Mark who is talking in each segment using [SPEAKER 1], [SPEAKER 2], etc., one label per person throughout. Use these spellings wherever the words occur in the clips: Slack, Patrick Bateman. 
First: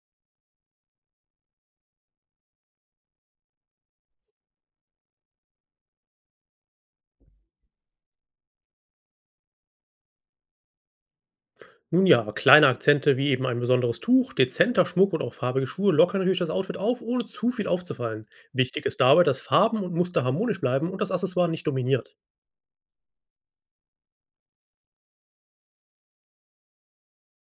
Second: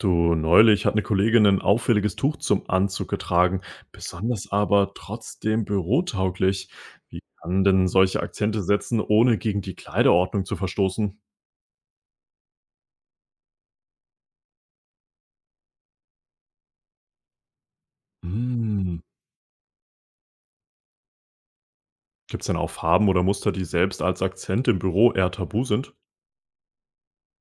[SPEAKER 1] Du, neulich hat eine Kollegin ein auffälliges Tuch zum Anzug getragen, besonders aber trotzdem bürotauglich. Wie kann denn solche Akzente setzen, ohne gegen die Kleiderordnung zu verstoßen?
[SPEAKER 2] Nun ja, kleine Akzente wie eben ein besonderes Tuch, dezenter Schmuck und auch farbige Schuhe lockern natürlich das Outfit auf, ohne zu viel aufzufallen. Wichtig
[SPEAKER 1] Hm.
[SPEAKER 2] ist dabei, dass Farben und Muster harmonisch bleiben und das Accessoire nicht dominiert.
[SPEAKER 1] Gibt es denn auch Farben oder Muster, die selbst als Akzent im Büro eher tabu sind?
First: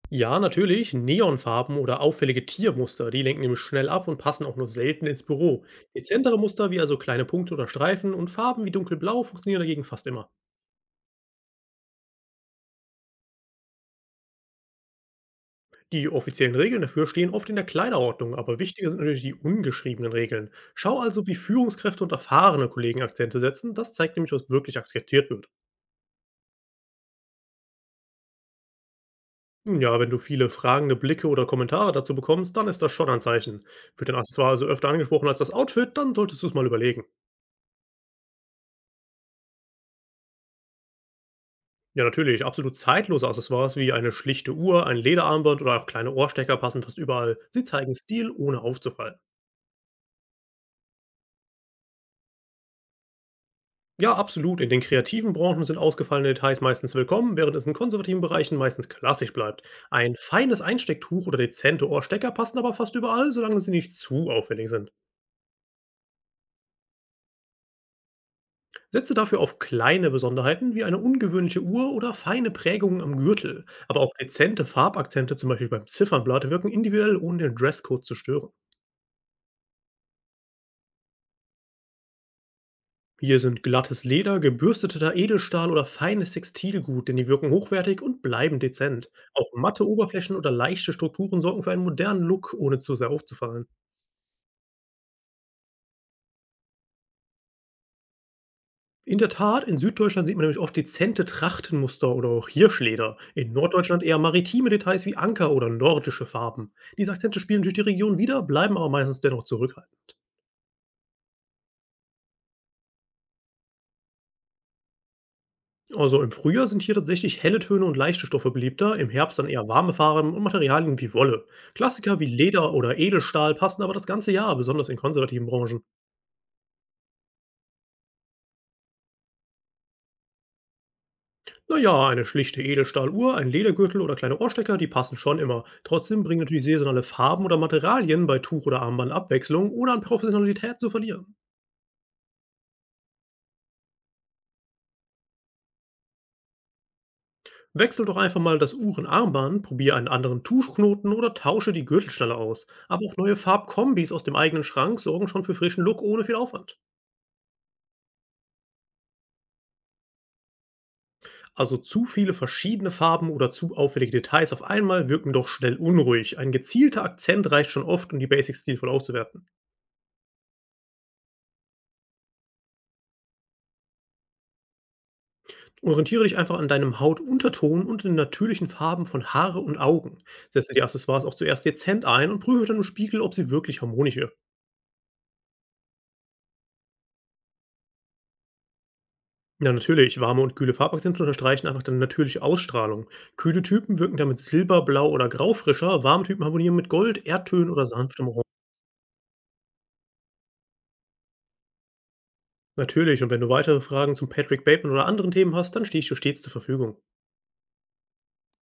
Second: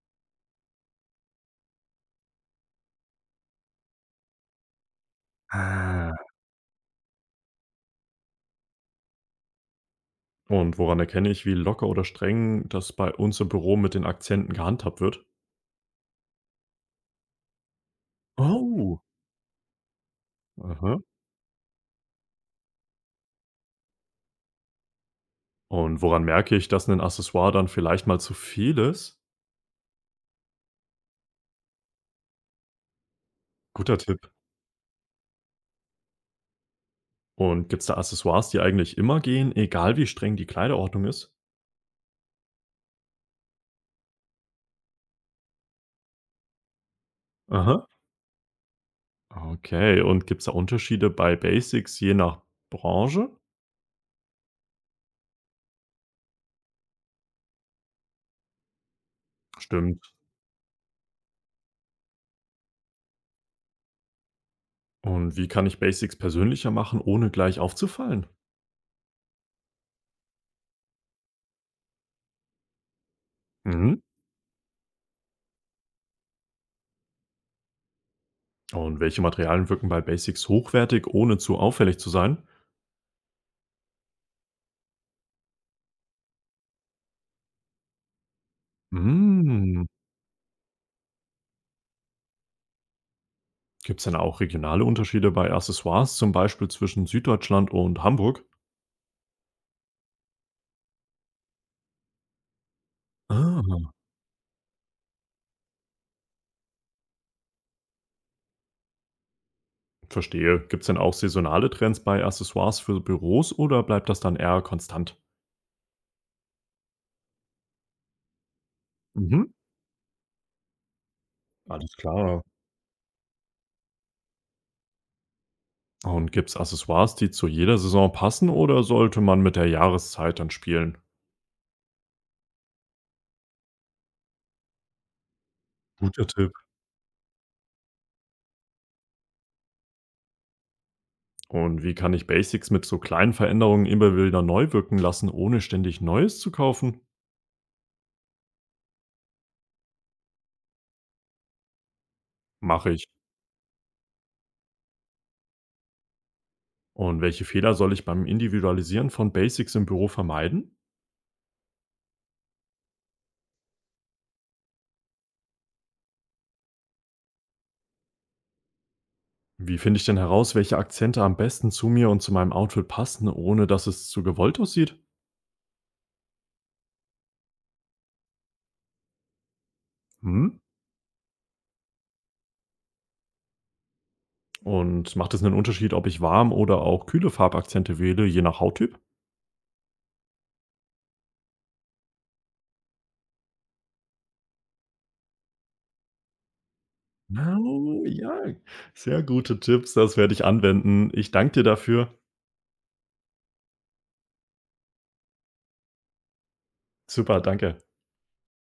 [SPEAKER 2] Ja, natürlich, Neonfarben oder auffällige Tiermuster, die lenken nämlich schnell ab und passen auch nur selten ins Büro.
[SPEAKER 1] Ah,
[SPEAKER 2] Dezentere Muster wie also kleine Punkte oder Streifen und Farben wie dunkelblau funktionieren dagegen fast immer.
[SPEAKER 1] und woran erkenne ich, wie locker oder streng das bei uns im Büro mit den Akzenten gehandhabt wird?
[SPEAKER 2] Die offiziellen Regeln dafür stehen oft in der Kleiderordnung, aber wichtiger sind
[SPEAKER 1] Oh.
[SPEAKER 2] natürlich die ungeschriebenen Regeln.
[SPEAKER 1] Aha.
[SPEAKER 2] Schau also, wie Führungskräfte und erfahrene Kollegen Akzente setzen, das zeigt nämlich, was wirklich akzeptiert wird.
[SPEAKER 1] Und woran merke ich, dass ein Accessoire dann vielleicht mal zu viel ist?
[SPEAKER 2] Nun ja, wenn du viele fragende Blicke oder Kommentare dazu bekommst, dann ist das schon ein Zeichen.
[SPEAKER 1] Guter
[SPEAKER 2] Wird dein
[SPEAKER 1] Tipp.
[SPEAKER 2] Accessoire also öfter angesprochen als das Outfit, dann solltest du es mal überlegen.
[SPEAKER 1] Und gibt's da Accessoires, die eigentlich immer gehen, egal wie streng die Kleiderordnung ist?
[SPEAKER 2] Ja, natürlich, absolut zeitlose Accessoires wie eine schlichte Uhr, ein Lederarmband oder auch kleine Ohrstecker passen fast überall. Sie
[SPEAKER 1] Aha.
[SPEAKER 2] zeigen Stil, ohne aufzufallen.
[SPEAKER 1] Okay. Und gibt's da Unterschiede bei Basics je nach Branche?
[SPEAKER 2] Ja, absolut. In den kreativen Branchen sind ausgefallene Details meistens willkommen, während es in konservativen Bereichen meistens klassisch bleibt.
[SPEAKER 1] Stimmt.
[SPEAKER 2] Ein feines Einstecktuch oder dezente Ohrstecker passen aber fast überall, solange sie nicht zu auffällig sind.
[SPEAKER 1] Und wie kann ich Basics persönlicher machen, ohne gleich aufzufallen?
[SPEAKER 2] Setze dafür auf kleine Besonderheiten wie eine ungewöhnliche Uhr oder feine Prägungen am Gürtel.
[SPEAKER 1] Mhm.
[SPEAKER 2] Aber auch dezente Farbakzente, zum Beispiel beim Ziffernblatt, wirken individuell, ohne den Dresscode zu stören.
[SPEAKER 1] Und welche Materialien wirken bei Basics hochwertig, ohne zu auffällig zu sein?
[SPEAKER 2] Hier sind glattes Leder, gebürsteter Edelstahl oder feines Textilgut, denn die wirken hochwertig und bleiben dezent. Auch matte
[SPEAKER 1] Mhm.
[SPEAKER 2] Oberflächen oder leichte Strukturen sorgen für einen modernen Look, ohne zu sehr aufzufallen.
[SPEAKER 1] Gibt es denn auch regionale Unterschiede bei Accessoires, zum Beispiel zwischen Süddeutschland und Hamburg?
[SPEAKER 2] In der Tat, in Süddeutschland sieht man nämlich oft dezente Trachtenmuster oder auch Hirschleder. In
[SPEAKER 1] Ah,
[SPEAKER 2] Norddeutschland eher maritime Details wie Anker oder nordische Farben. Diese Akzente spielen durch die Region wieder, bleiben aber meistens dennoch zurückhaltend.
[SPEAKER 1] verstehe. Gibt es denn auch saisonale Trends bei Accessoires für Büros oder bleibt das dann eher konstant?
[SPEAKER 2] Also im Frühjahr sind hier tatsächlich helle Töne und leichte Stoffe beliebter, im Herbst
[SPEAKER 1] Mhm.
[SPEAKER 2] dann eher warme Farben und Materialien wie Wolle.
[SPEAKER 1] Alles
[SPEAKER 2] Klassiker wie
[SPEAKER 1] klar.
[SPEAKER 2] Leder oder Edelstahl passen aber das ganze Jahr, besonders in konservativen Branchen.
[SPEAKER 1] Und gibt's Accessoires, die zu jeder Saison passen oder sollte man mit der Jahreszeit dann spielen?
[SPEAKER 2] Naja, eine schlichte Edelstahluhr, ein Ledergürtel oder kleine Ohrstecker, die passen schon immer. Trotzdem
[SPEAKER 1] Guter
[SPEAKER 2] bringen
[SPEAKER 1] Tipp.
[SPEAKER 2] natürlich saisonale Farben oder Materialien bei Tuch oder Armband Abwechslung, ohne an Professionalität zu verlieren.
[SPEAKER 1] Und wie kann ich Basics mit so kleinen Veränderungen immer wieder neu wirken lassen, ohne ständig Neues zu kaufen?
[SPEAKER 2] Wechsel doch einfach mal das Uhrenarmband, probiere einen anderen Tuschknoten oder tausche die Gürtelschnalle aus.
[SPEAKER 1] Mache
[SPEAKER 2] Aber
[SPEAKER 1] ich.
[SPEAKER 2] auch neue Farbkombis aus dem eigenen Schrank sorgen schon für frischen Look ohne viel Aufwand.
[SPEAKER 1] Und welche Fehler soll ich beim Individualisieren von Basics im Büro vermeiden?
[SPEAKER 2] Also zu viele verschiedene Farben oder zu auffällige Details auf einmal wirken doch schnell unruhig. Ein gezielter Akzent reicht schon oft, um die Basics stilvoll auszuwerten.
[SPEAKER 1] Wie finde ich denn heraus, welche Akzente am besten zu mir und zu meinem Outfit passen, ohne dass es zu gewollt aussieht?
[SPEAKER 2] Orientiere dich einfach an deinem Hautunterton und den natürlichen Farben von Haare und Augen.
[SPEAKER 1] Hm?
[SPEAKER 2] Setze die Accessoires auch zuerst dezent ein und prüfe dann im Spiegel, ob sie wirklich harmonisch wirken.
[SPEAKER 1] Und macht es einen Unterschied, ob ich warm oder auch kühle Farbakzente wähle, je nach Hauttyp?
[SPEAKER 2] Ja, natürlich, warme und kühle Farbakzente unterstreichen einfach deine natürliche Ausstrahlung. Kühle Typen wirken damit silber, blau oder grau frischer, warme Typen harmonieren mit Gold, Erdtönen oder
[SPEAKER 1] Oh,
[SPEAKER 2] sanftem.
[SPEAKER 1] ja. Sehr gute Tipps, das werde ich anwenden. Ich danke dir dafür.
[SPEAKER 2] Natürlich, und wenn du weitere Fragen zum Patrick Bateman oder anderen Themen hast, dann stehe ich dir stets zur Verfügung.
[SPEAKER 1] Super, danke.